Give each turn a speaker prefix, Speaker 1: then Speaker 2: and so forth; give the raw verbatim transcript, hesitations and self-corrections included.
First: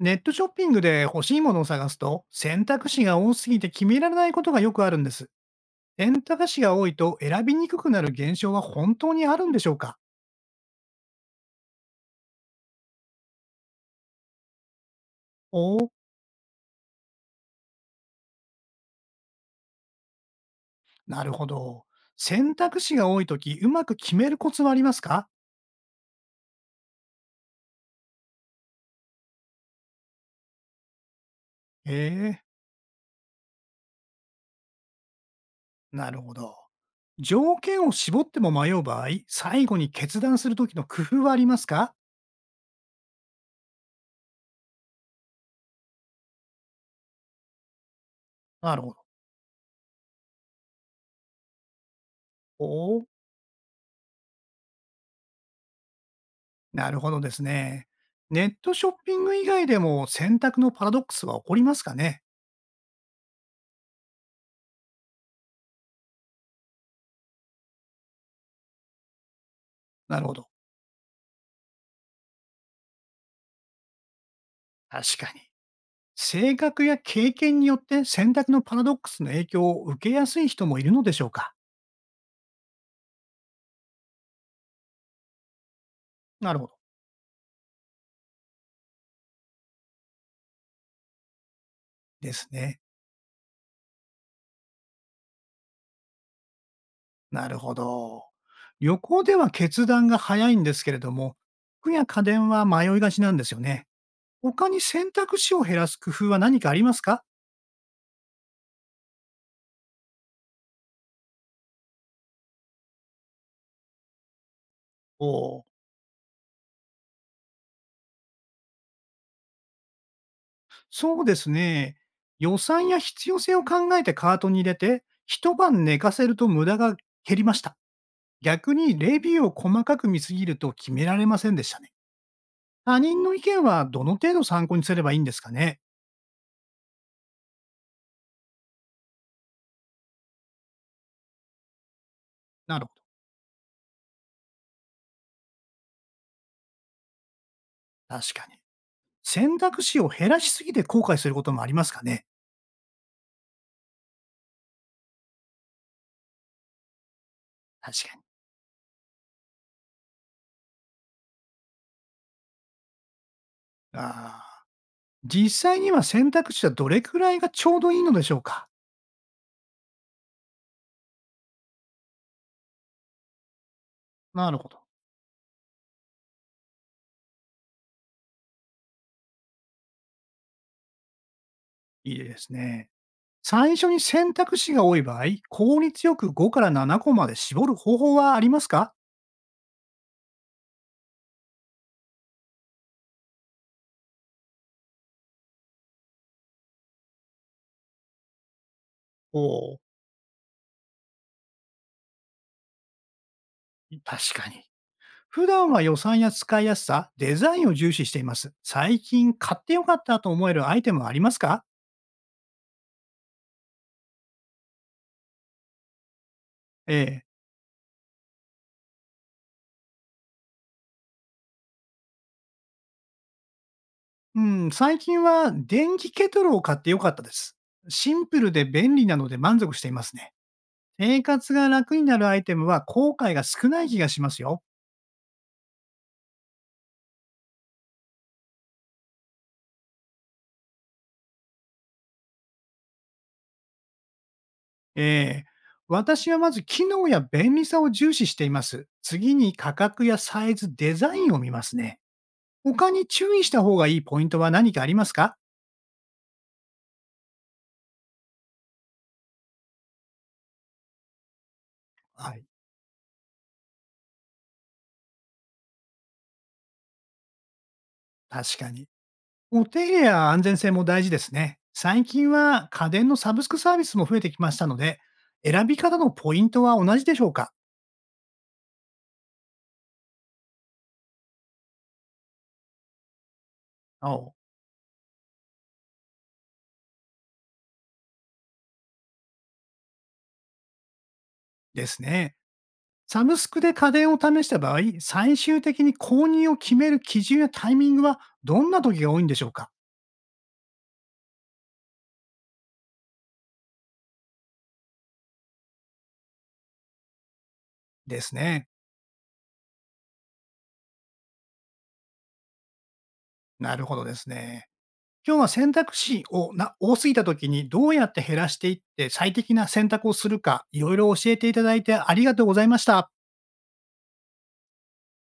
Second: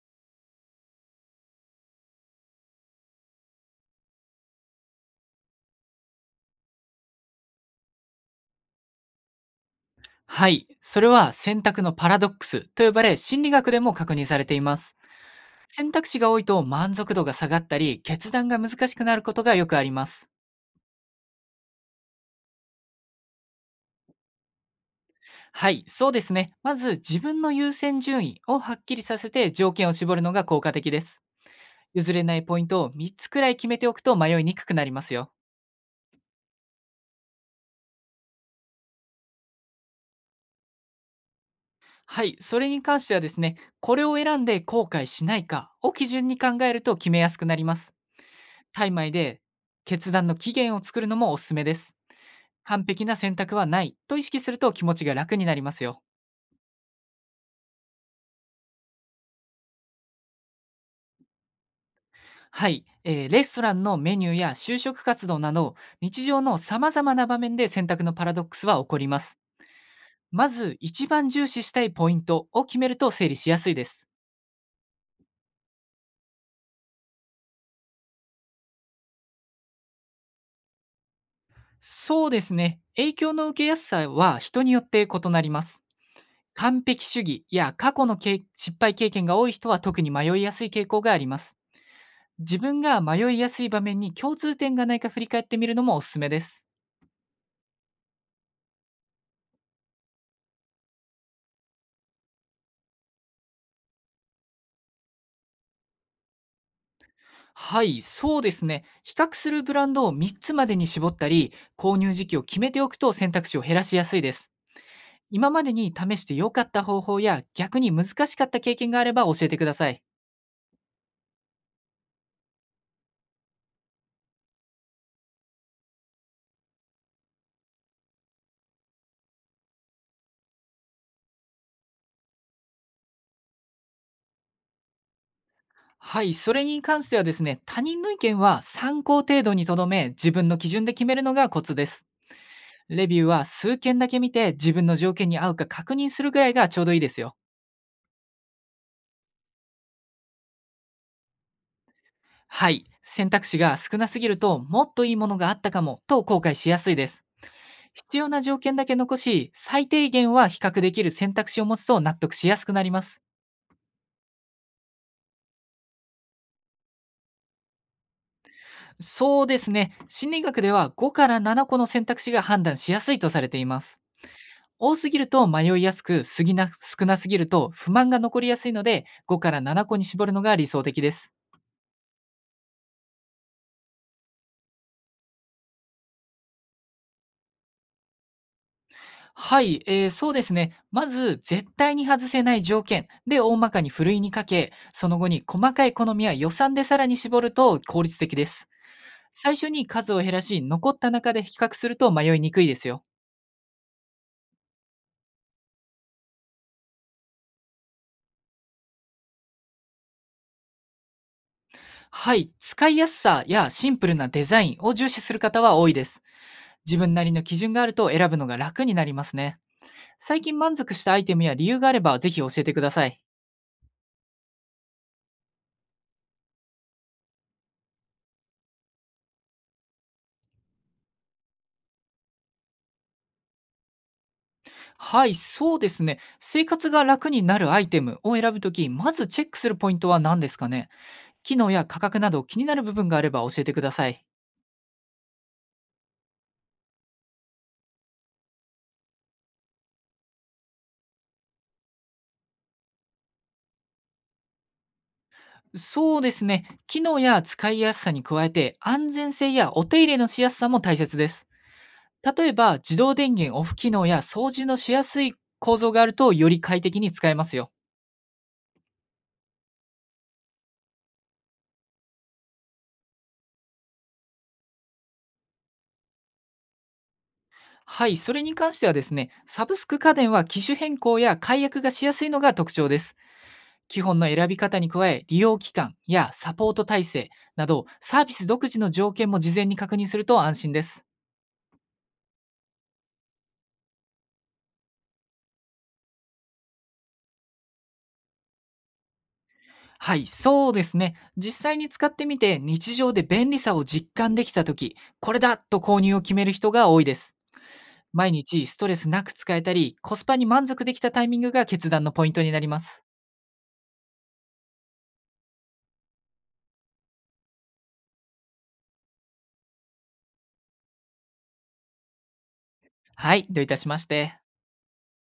Speaker 1: ネットショッピングで欲しいものを探すと、選択肢が多すぎて決められないことがよくあるんです。選択肢が多いと選びにくくなる現象は本当にあるんでしょうか？
Speaker 2: はい。それは選択のパラドックスと呼ばれ、心理学でも確認されています。
Speaker 1: おお、
Speaker 2: 選択肢が多いと満足度が下がったり、決断が難しくなることがよくあります。
Speaker 1: なるほど。選択肢が多いとき、うまく決めるコツはありますか？
Speaker 2: はい、そうですね。まず自分の優先順位をはっきりさせて条件を絞るのが効果的です。譲れ
Speaker 1: え
Speaker 2: な
Speaker 1: え。
Speaker 2: いポイントをみっつくらい決めておくと迷いにくくなりますよ。
Speaker 1: なるほど。条件を絞っても迷う場合、最後に決断するときの工夫はありますか？
Speaker 2: はい、それに関してはですね、これを選んで後悔しないかを基準に考えると決めやすくなります。
Speaker 1: なる
Speaker 2: タ
Speaker 1: ほ
Speaker 2: イマ
Speaker 1: ど。
Speaker 2: イで決断の期限を作るのもおすすめです。
Speaker 1: お
Speaker 2: 完璧
Speaker 1: お、
Speaker 2: な選択はないと意識すると気持ちが楽になりますよ。
Speaker 1: なるほどですね。ネットショッピング以外でも選択のパラドックスは起こりますかね？
Speaker 2: はい、えーレストランのメニューや就職活動など日常の様々な場面で選択のパラドックスは起こります。
Speaker 1: なるほど。
Speaker 2: まず一番重視したいポイントを決めると整理しやすいです。
Speaker 1: 確かに。性格や経験によって選択のパラドックスの影響を受けやすい人もいるのでしょうか？
Speaker 2: そうですね。影響の受けやすさは人によって異なります。
Speaker 1: なるほど。
Speaker 2: 完璧主義や過去の経失敗経験が多い人は特に迷いやすい傾向があります。
Speaker 1: です
Speaker 2: 自
Speaker 1: ね。
Speaker 2: 分が迷いやすい場面に共通点がないか振り返ってみるのもおすすめです。
Speaker 1: なるほど。旅行では決断が早いんですけれども、服や家電は迷いがちなんですよね。他に選択肢を減らす工夫は何かありますか？
Speaker 2: はい、そうですね。比較するブランドをみっつまでに絞ったり、購入時期を決めておくと選択肢を減らしやすいです。
Speaker 1: お
Speaker 2: 今
Speaker 1: お
Speaker 2: ま
Speaker 1: ー、
Speaker 2: でに試して良かった方法や逆に難しかった経験があれば教えてください。
Speaker 1: そうですね。予算や必要性を考えてカートに入れて、一晩寝かせると無駄が減りました。逆にレビューを細かく見すぎると決められませんでしたね。他人の意見はどの程度参考にすればいいんですかね？
Speaker 2: はい、それに関してはですね、他人の意見は参考程度にとどめ、自分の基準で決めるのがコツです。
Speaker 1: なるほ
Speaker 2: レビューは数件だけ見て自分の条件に合うか確認するぐらいがちょうどいいですよ。
Speaker 1: ど。確かに。選択肢を減らしすぎて後悔することもありますかね？
Speaker 2: はい、選択肢が少なすぎるともっといいものがあったかもと後悔しやすいです。
Speaker 1: 確
Speaker 2: 必
Speaker 1: か
Speaker 2: 要な条件だけ残し、最低限は比較できる選択肢を持つと納得しやすくなります。
Speaker 1: に。ああ。実際には選択肢はどれくらいがちょうどいいのでしょうか？
Speaker 2: そうですね。心理学ではごからななこの選択肢が判断しやすいとされています。
Speaker 1: なるほど。
Speaker 2: 多すぎると迷いやすく、すぎな少なすぎると不満が残りやすいので、ごからななこに絞るのが理想的です。
Speaker 1: いいですね。最初に選択肢が多い場合、効率よくごからななこまで絞る方法はありますか？
Speaker 2: はい、えー、そうですね。まず、絶対に外せない条件で大まかにふるいにかけ、その後に細かい好みや予算でさらに絞ると効率的です。
Speaker 1: お
Speaker 2: 最初
Speaker 1: お
Speaker 2: に数を減らし、残った中で比較すると迷いにくいですよ。
Speaker 1: ー、確かに。普段は予算や使いやすさ、デザインを重視しています。最近買ってよかったと思えるアイテムはありますか？
Speaker 2: はい、使いやすさやシンプルなデザインを重視する方は多いです。自
Speaker 1: え
Speaker 2: 分
Speaker 1: え。
Speaker 2: なりの基準があると選ぶのが楽になりますね。最近満足したアイテムや理由があればぜひ教えてください。
Speaker 1: うん、最近は電気ケトルを買ってよかったです。シンプルで便利なので満足していますね。生活が楽になるアイテムは後悔が少ない気がしますよ。
Speaker 2: はい、そうですね。生活が楽になるアイテムを選ぶとき、まずチェックするポイントは何ですかね。機能や価格など気になる部分があれば教えてください。
Speaker 1: ええ。私はまず機能や便利さを重視しています。次に価格やサイズ、デザインを見ますね。他に注意した方がいいポイントは何かありますか？
Speaker 2: そうですね。機能や使いやすさに加えて、安全性やお手入れのしやすさも大切です。
Speaker 1: はい、
Speaker 2: 例えば、自動電源オフ機能や掃除のしやすい構造があると、より快適に使えますよ。
Speaker 1: 確かに。お手入れや安全性も大事ですね。最近は家電のサブスクサービスも増えてきましたので、選び方のポイントは同じでしょうか？
Speaker 2: はい、それに関してはですね、サブスク家電は機種変更や解約がしやすいのが特徴です。基本の
Speaker 1: 青。
Speaker 2: 選び方に加え、利用期間やサポート体制など、サービス独自の条件も事前に確認すると安心です。
Speaker 1: ですね。サブスクで家電を試した場合、最終的に購入を決める基準やタイミングはどんな時が多いんでしょうか？
Speaker 2: はい、そうですね。実際に使ってみて、日常で便利さを実感できたとき、これだと購入を決める人が多いです。
Speaker 1: で
Speaker 2: 毎
Speaker 1: す
Speaker 2: 日
Speaker 1: ね。
Speaker 2: ストレスなく使えたり、コスパに満足できたタイミングが決断のポイントになります。
Speaker 1: なるほどですね。今日は選択肢をな多すぎた時にどうやって減らしていって最適な選択をするか、いろいろ教えていただいてありがとうございました。
Speaker 2: はい、どういたしまして。